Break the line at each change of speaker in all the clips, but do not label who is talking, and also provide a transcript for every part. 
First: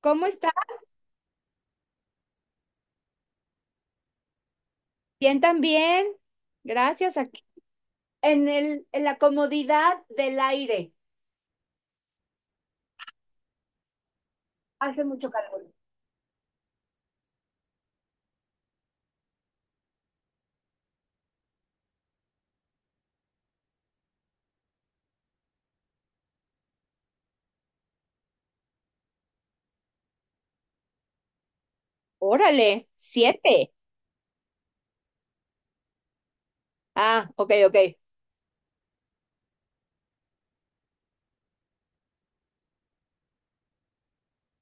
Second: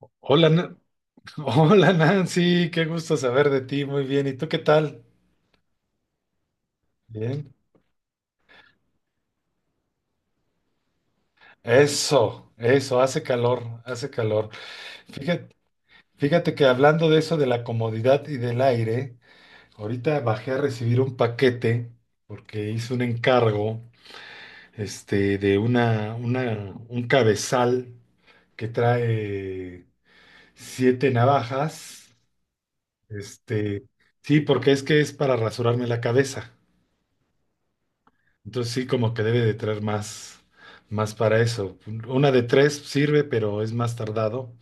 ¿Cómo
Hola,
está?
Hola Nancy, qué gusto saber de ti, muy bien. ¿Y tú qué tal?
Bien también. Gracias. Aquí
Bien.
en la comodidad del aire.
Eso, hace calor, hace calor.
Hace mucho
Fíjate,
calor.
fíjate que hablando de eso de la comodidad y del aire, ahorita bajé a recibir un paquete porque hice un encargo, de un cabezal que trae siete navajas.
Órale, siete.
este, sí, porque es que es para rasurarme la cabeza.
Ah, ok, ok.
Entonces sí, como que debe de traer más para eso. Una de tres sirve, pero es más tardado,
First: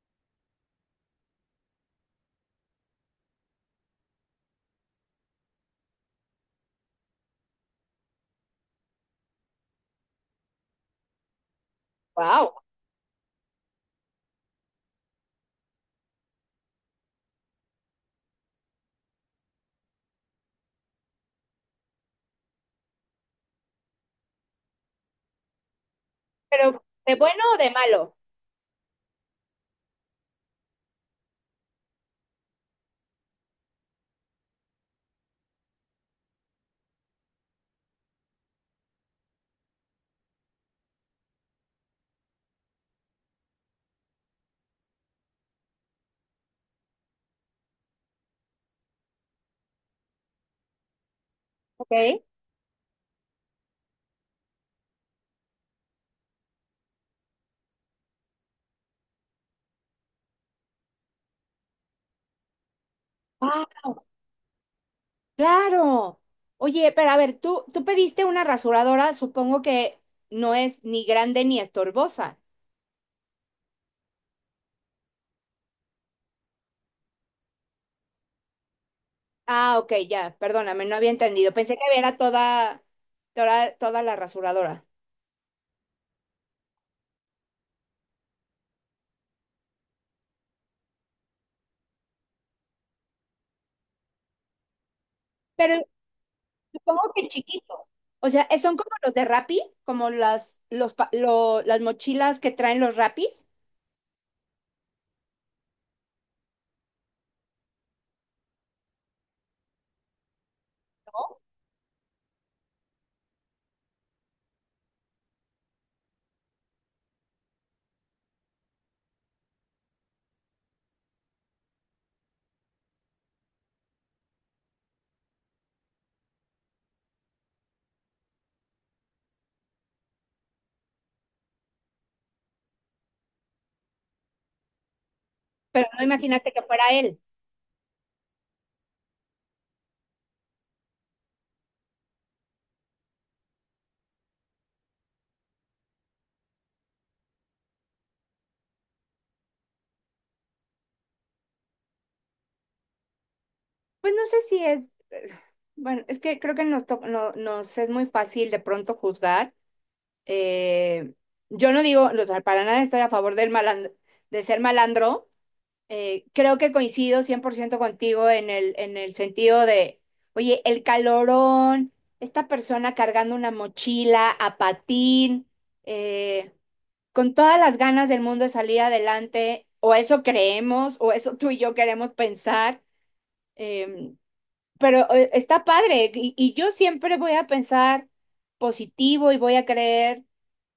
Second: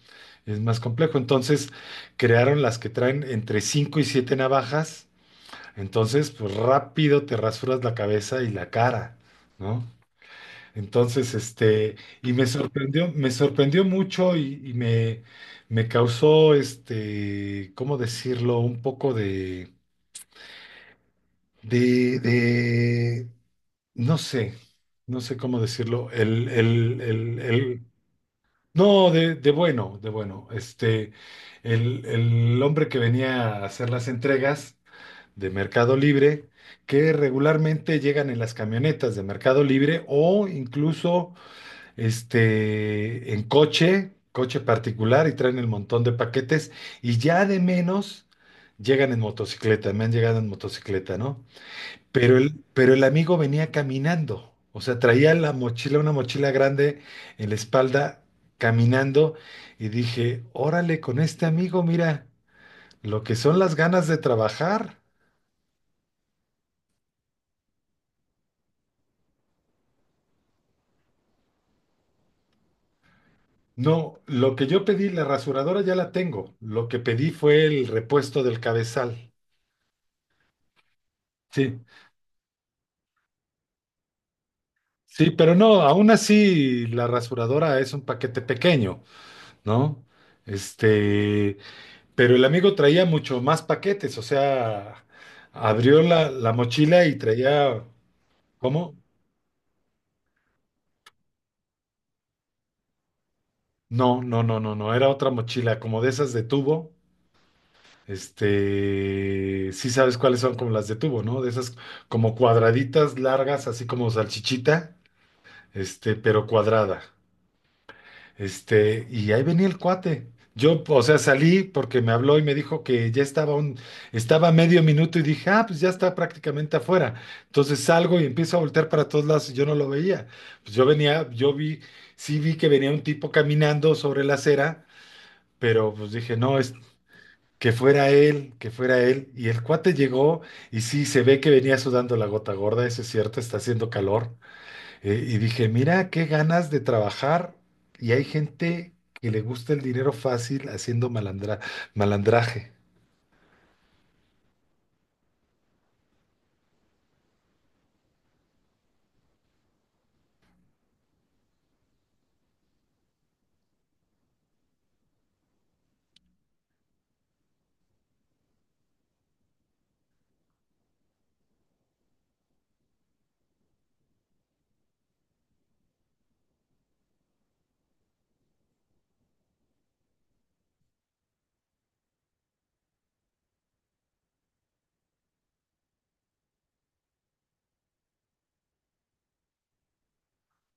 es más complejo. Entonces crearon las que traen entre cinco y siete navajas. Entonces, pues rápido te rasuras la cabeza y la cara, ¿no? Entonces, y
Wow.
me sorprendió mucho y me causó, ¿cómo decirlo? Un poco de, de, de no sé, no sé cómo decirlo.
Pero, ¿de bueno o de malo?
No, de bueno, de bueno. El hombre que venía a hacer las entregas de Mercado Libre, que regularmente llegan en las camionetas de Mercado Libre o incluso en coche, coche particular y traen el montón de paquetes y ya de menos llegan en motocicleta, me han llegado en motocicleta, ¿no?
Ok.
Pero el amigo venía caminando, o sea, traía la mochila, una mochila grande en la espalda, caminando, y dije, órale, con este amigo, mira, lo que son las
Wow.
ganas de trabajar.
Claro. Oye, pero a ver, tú pediste una rasuradora, supongo que no es ni grande ni estorbosa.
No, lo que yo pedí, la rasuradora ya la tengo, lo que pedí fue el repuesto del cabezal.
Ah, ok, ya, perdóname, no había entendido. Pensé
Sí,
que era toda la rasuradora.
sí, pero no, aún así la rasuradora es un paquete pequeño, ¿no? Este, Pero el amigo traía mucho más paquetes, o sea,
Pero
abrió la mochila
Supongo
y
que
traía,
chiquito. O sea, son como
¿cómo?
los de Rappi, como las mochilas que traen los Rappis,
No, no, no, no, no, era otra mochila, como de esas de tubo. Sí sabes cuáles son como las de tubo,
¿no?
¿no? De esas como cuadraditas largas, así como salchichita, pero cuadrada. Y ahí venía el cuate. Yo, o sea, salí porque me habló y me dijo que ya estaba a medio minuto y dije, ah, pues ya está prácticamente afuera. Entonces salgo y empiezo a voltear para todos lados y yo no lo veía. Pues yo vi, sí vi que venía un tipo caminando sobre la acera,
Pero
pero
no
pues dije,
imaginaste
no,
que
es
fuera él.
que fuera él, que fuera él. Y el cuate llegó y sí, se ve que venía sudando la gota gorda, eso es cierto, está haciendo calor. Y dije, mira qué ganas de trabajar y hay gente que le gusta el dinero fácil haciendo malandraje.
Pues no sé si es, bueno, es que creo que nos, to- no- nos es muy fácil de pronto juzgar. Eh, yo no digo, o sea, para nada estoy a favor de ser malandro. Creo que coincido 100% contigo en el sentido de, oye, el calorón, esta persona cargando una mochila a patín, eh, con todas las ganas del mundo de salir adelante, o eso creemos, o eso tú y yo queremos pensar, em, pero está padre, y yo siempre voy a pensar positivo y voy a creer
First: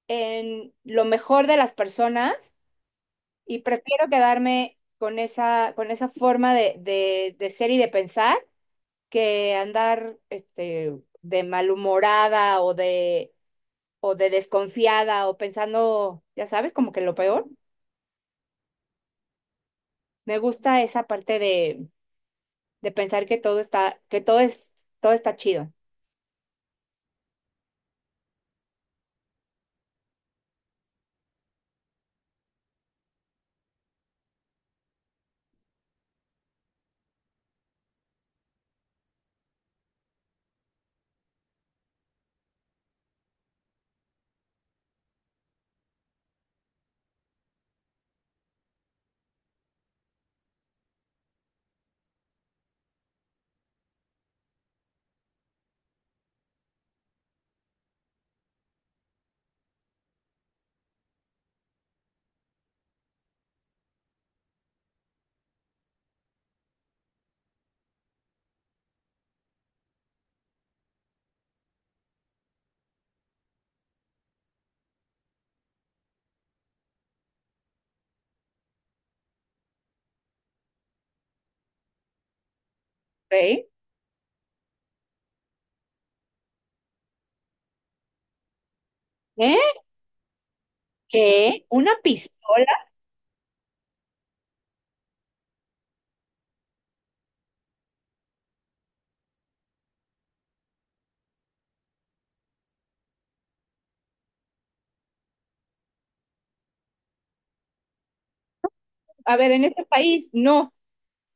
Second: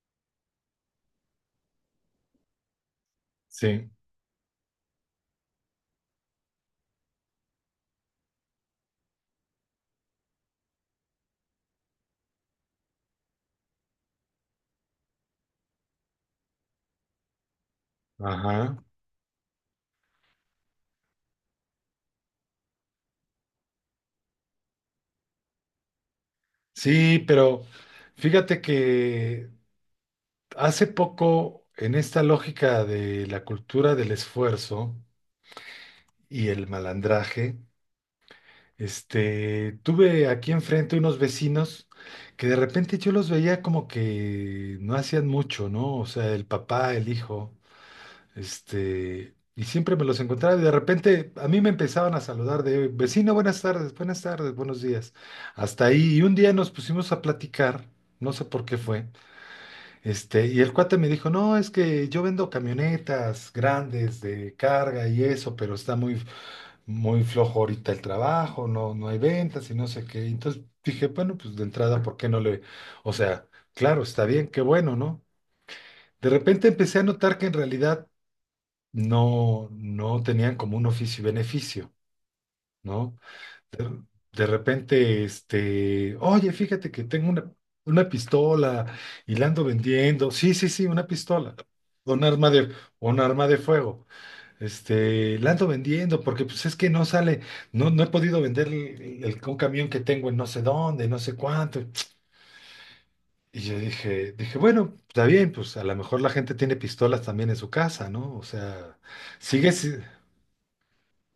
en lo mejor de las personas y
Sí,
prefiero quedarme con esa, forma de ser y de pensar que andar de malhumorada o de desconfiada o pensando, ya sabes, como que lo peor.
ajá.
Me gusta esa parte de pensar que todo está, que todo es, todo está chido.
Sí, pero fíjate que hace poco en esta lógica de la cultura del esfuerzo y el malandraje, tuve aquí enfrente unos vecinos que de repente yo los veía como que no hacían mucho, ¿no? O sea, el papá, el hijo. Y siempre me los encontraba y de repente a mí me empezaban a saludar de vecino, buenas tardes, buenos días. Hasta ahí, y un día nos pusimos a platicar, no sé por qué fue, y el cuate me dijo, no, es que yo vendo camionetas grandes de carga y eso, pero está muy, muy flojo ahorita el trabajo, no, no hay ventas y no sé qué. Entonces dije, bueno, pues de entrada, ¿por qué no le? O sea, claro, está bien, qué bueno, ¿no? De repente empecé a notar que en realidad no tenían como un oficio y beneficio, ¿no?
¿Eh?
De, de repente, oye, fíjate que tengo una pistola y la
¿Eh?
ando vendiendo. Sí, sí, sí, una pistola.
¿Qué? ¿Una
Un arma de,
pistola?
un arma de fuego. La ando vendiendo porque pues es que no sale, no, no he podido vender un camión que tengo en no sé dónde, no sé cuánto. Y yo dije, bueno, está bien, pues a lo mejor la gente tiene pistolas también en su casa, ¿no? O sea,
A ver, en este
sigues.
país no.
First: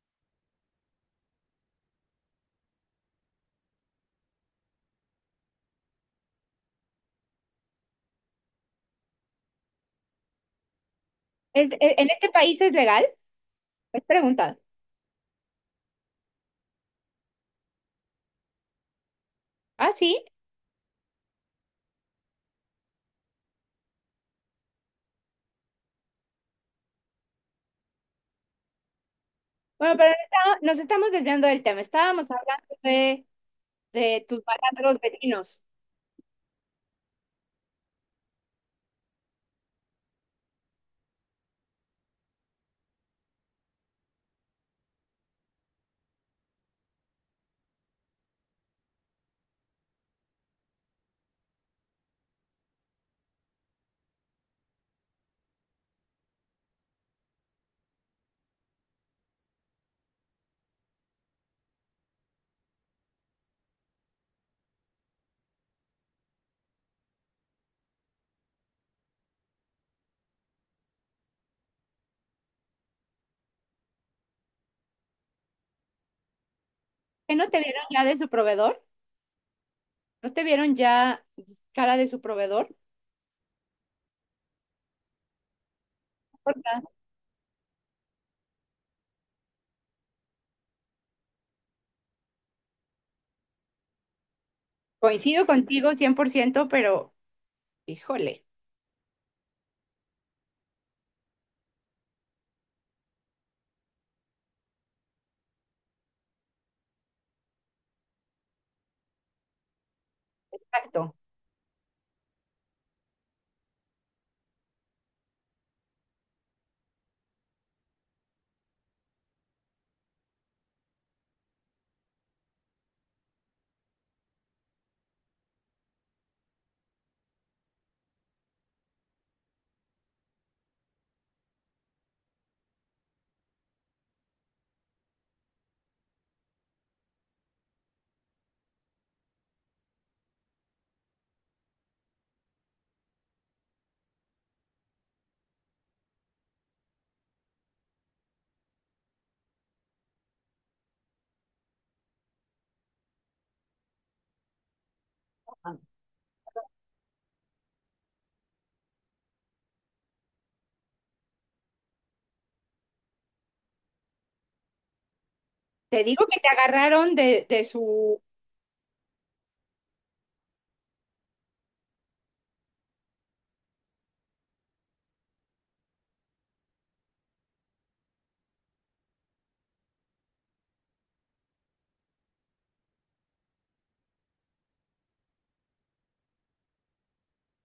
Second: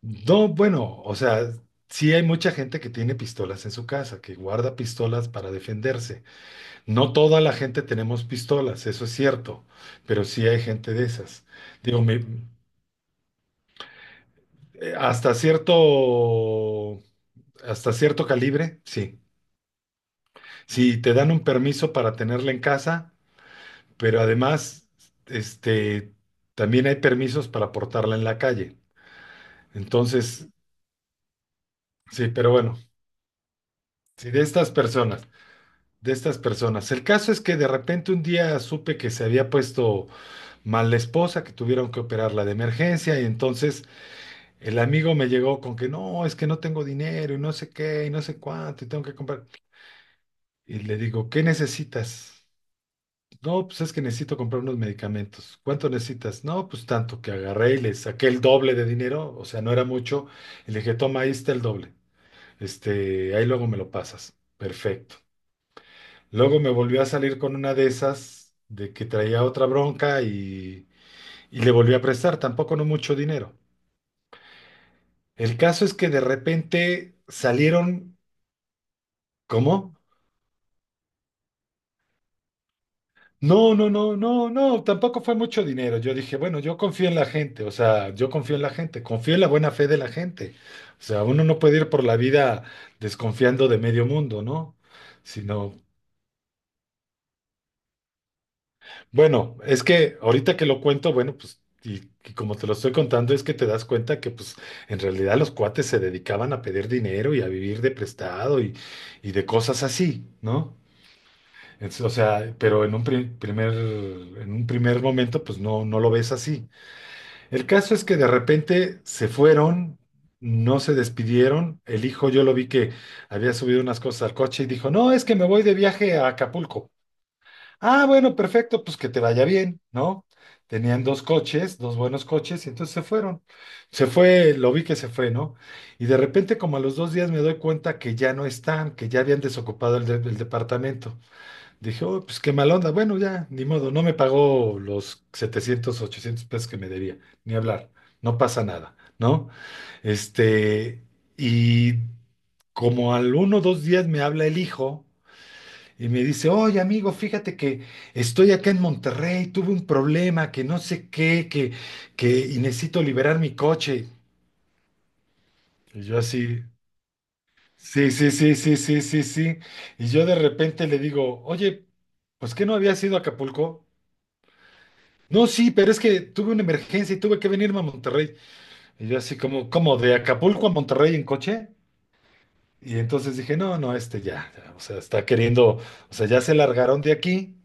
No, bueno, o sea, sí hay mucha gente que tiene pistolas en su casa, que guarda pistolas para defenderse. No toda la gente tenemos pistolas, eso es cierto, pero sí hay gente de esas. Digo,
¿En este país es legal? Es pregunta.
eh, hasta cierto, hasta cierto calibre, sí.
Ah, sí.
Sí, te dan un permiso para tenerla en casa, pero además, este, también hay permisos para portarla en la calle.
Bueno, pero
Entonces,
nos estamos desviando del tema.
sí,
Estábamos
pero
hablando
bueno,
de
sí,
tus malandros vecinos.
De estas personas. El caso es que de repente un día supe que se había puesto mal la esposa, que tuvieron que operarla de emergencia y entonces el amigo me llegó con que no, es que no tengo dinero y no sé qué y no sé cuánto y tengo que comprar. Y le digo, ¿qué necesitas? No, pues es que necesito comprar unos medicamentos. ¿Cuánto necesitas? No, pues tanto que agarré y le saqué el doble de dinero, o sea, no era mucho, y le dije, toma, ahí está el doble. Ahí luego me lo pasas. Perfecto. Luego me volvió a salir con una de esas, de que traía otra bronca y le volví a prestar, tampoco no mucho dinero. El caso es que de repente
¿Que no te vieron ya
salieron,
de su proveedor?
¿cómo?
¿No te vieron ya cara de su proveedor?
No, no, no, no, no, tampoco fue mucho dinero. Yo dije, bueno,
Porque
yo confío en la gente, o sea, yo confío en la gente, confío en la buena fe de la gente. O sea, uno no puede ir por la vida desconfiando de medio mundo, ¿no?
Coincido
Sino,
contigo 100%, pero híjole,
Bueno, es que ahorita que lo cuento, bueno, pues, y como te lo estoy contando, es que te das cuenta que, pues, en realidad los cuates se dedicaban a pedir dinero y a vivir de prestado y de cosas así, ¿no?
exacto.
O sea, pero en un primer momento, pues, no, no lo ves así. El caso es que de repente se fueron, no se despidieron. El hijo, yo lo vi que había subido unas cosas al coche y dijo, no, es que me voy de viaje a Acapulco. Ah, bueno, perfecto, pues que te vaya bien, ¿no? Tenían dos coches, dos buenos coches, y entonces se fueron. Se fue, lo vi que se fue, ¿no? Y de repente, como a los 2 días, me doy cuenta que ya no están, que ya habían desocupado el departamento. Dije, oh, pues qué mal onda. Bueno, ya, ni modo, no me pagó los 700, 800 pesos que me debía, ni hablar, no pasa nada, ¿no? Este, y como al 1 o 2 días me habla el hijo. Y me dice, oye amigo, fíjate que estoy acá en Monterrey, tuve un problema, que no sé qué, que y necesito liberar mi coche. Y
Te
yo
digo que te
así,
agarraron de
sí,
su.
sí, sí, sí, sí, sí, sí. Y yo de repente le digo, oye, pues que no había sido Acapulco. No, sí, pero es que tuve una emergencia y tuve que venirme a Monterrey. Y yo así como, ¿cómo? ¿De Acapulco a Monterrey en coche? Y entonces dije, no, no, ya, ya, o sea, está queriendo, o sea, ya se largaron de aquí,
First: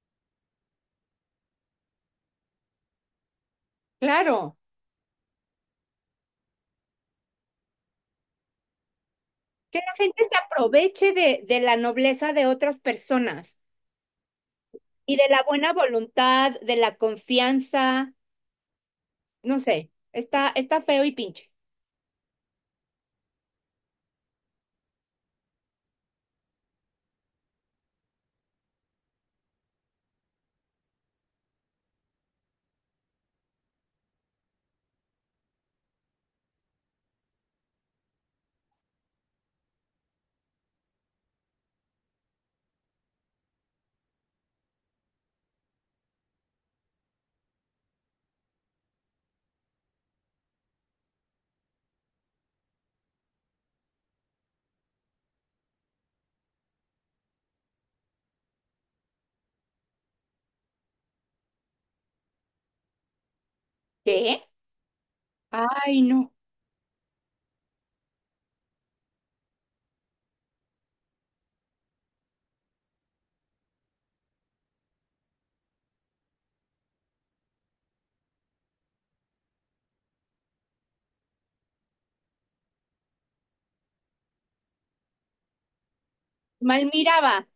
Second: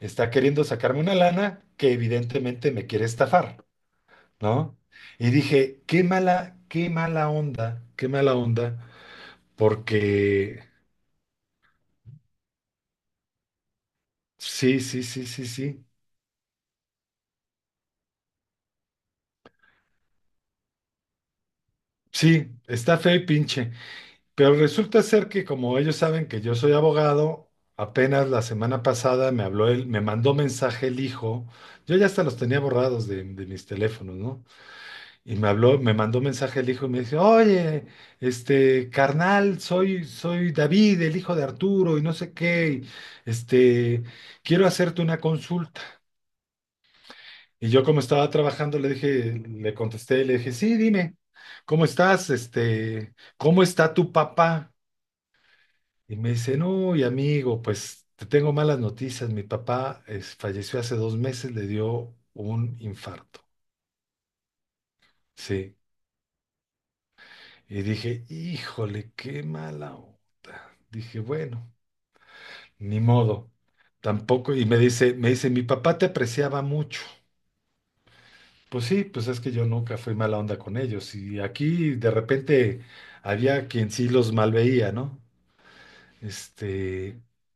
está queriendo sacarme una lana que evidentemente me quiere estafar,
Claro,
¿no? Y dije, qué mala onda,
que la gente se
porque
aproveche de la nobleza de otras personas
sí, sí,
y
sí,
de la
sí,
buena
sí,
voluntad, de la confianza, no sé, está feo y pinche.
sí, está feo y pinche, pero resulta ser que como ellos saben que yo soy abogado, apenas la semana pasada me habló él, me mandó mensaje el hijo, yo ya hasta los tenía borrados de mis teléfonos, ¿no? Y me habló, me mandó un mensaje el hijo y me dice, oye, carnal, soy David, el hijo de Arturo, y no sé qué, y, este, quiero hacerte una consulta. Y yo como estaba trabajando, le dije, le contesté, le dije, sí, dime, ¿cómo estás? ¿Cómo está tu papá? Y me dice, no, y amigo, pues te tengo malas noticias. Mi papá falleció hace 2 meses, le dio un infarto.
¿Qué?
Sí.
Ay, no.
Y dije, híjole, qué mala onda. Dije, bueno, ni modo. Tampoco, y me dice, mi papá te apreciaba mucho. Pues sí, pues es que yo nunca fui mala onda con ellos. Y aquí de repente había quien sí los malveía, ¿no?
Mal
Este,
miraba.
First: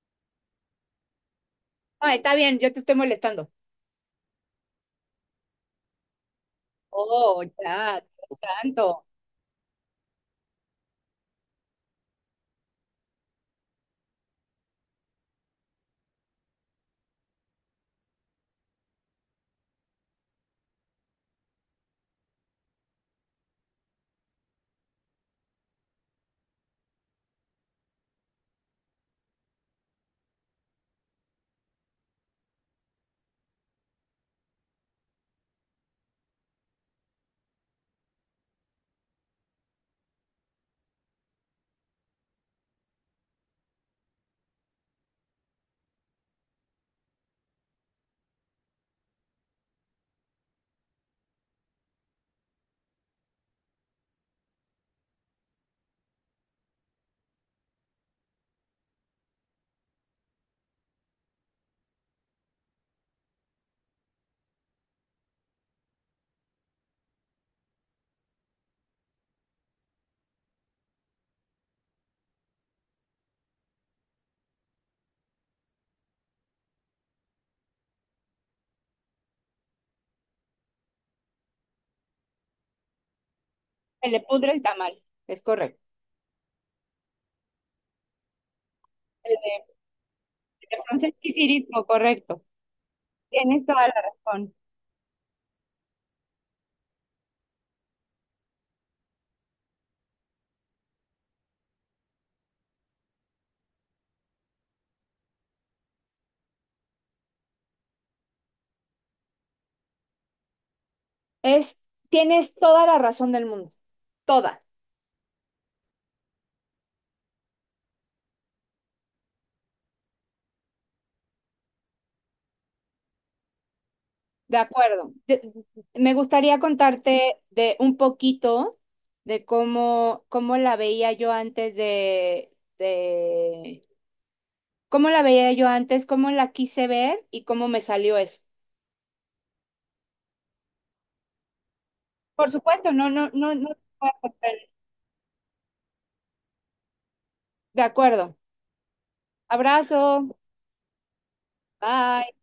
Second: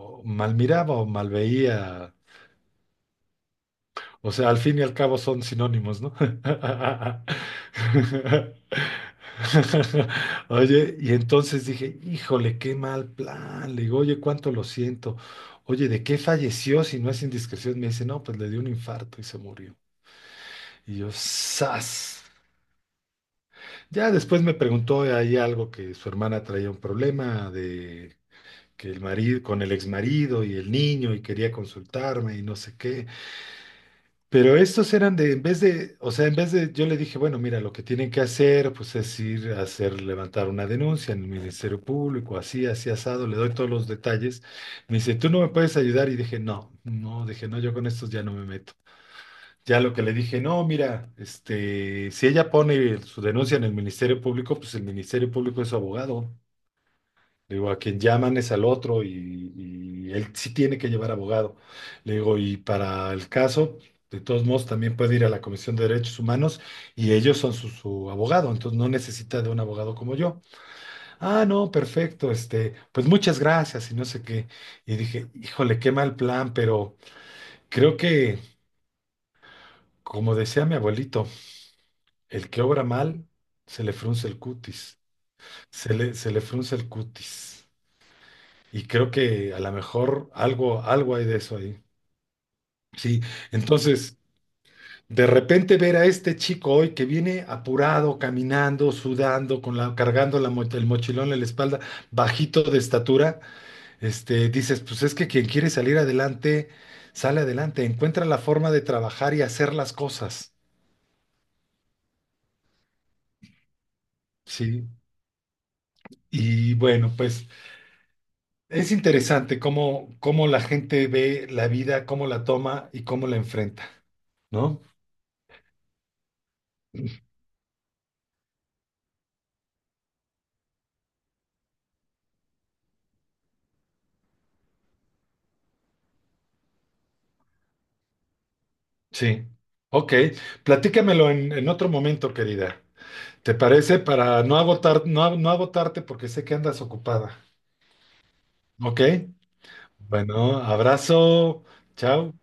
o mal miraba o mal veía.
No, está bien, yo te estoy molestando.
O sea, al fin y al cabo son sinónimos, ¿no?
Oh, ya, Dios santo.
Oye, y entonces dije, híjole, qué mal plan. Le digo, oye, cuánto lo siento. Oye, ¿de qué falleció si no es indiscreción? Me dice, no, pues le dio un infarto y se murió. Y yo, ¡zas! Ya después me preguntó ahí algo que su hermana traía un problema de que con el exmarido y el niño y quería consultarme y no sé qué. Pero estos eran de, en vez de, o sea, en vez de, yo le dije, bueno, mira, lo que tienen que hacer, pues es ir a hacer, levantar una denuncia en el Ministerio Público, así, así asado, le doy todos los detalles. Me dice, ¿tú no me puedes ayudar? Y dije, no, no, dije, no, yo con estos ya no me meto. Ya lo que le dije, no, mira, si ella pone su denuncia en el Ministerio Público, pues el Ministerio Público es su abogado, le digo, a quien llaman es al otro y él sí tiene que llevar abogado. Le digo, y para el caso, de todos modos, también puede ir a la Comisión de Derechos Humanos y ellos son su abogado, entonces no necesita de un abogado como yo. Ah, no, perfecto, pues muchas gracias y no sé qué. Y dije, híjole, qué mal plan, pero creo que, como decía mi abuelito, el que obra mal, se le
Se le
frunce el
pudre el
cutis,
tamal. Es correcto.
se le frunce el cutis. Y creo
El
que a lo
de,
mejor
el de
algo, algo hay de eso
Franceski,
ahí.
correcto.
Sí,
Tienes toda la
entonces,
razón.
de repente ver a este chico hoy que viene apurado, caminando, sudando, cargando el mochilón en la espalda, bajito de estatura, dices, pues es que quien quiere salir adelante, sale adelante, encuentra la forma de trabajar y hacer las cosas.
Es, Tienes toda la razón del mundo. Toda.
Sí, y bueno, pues es interesante cómo la gente ve la vida, cómo la toma y cómo la enfrenta,
De
¿no?
acuerdo. Me gustaría contarte de un poquito de cómo la veía yo antes de, cómo la veía yo antes, cómo la quise ver y cómo me salió eso.
Sí, ok. Platícamelo en otro momento,
Por
querida.
supuesto, no, no, no,
¿Te
no. Te
parece?
voy a
Para
cortar.
no agotar, no, no agotarte porque sé que andas ocupada.
De acuerdo.
¿Ok?
Abrazo.
Bueno, abrazo. Chao.
Bye.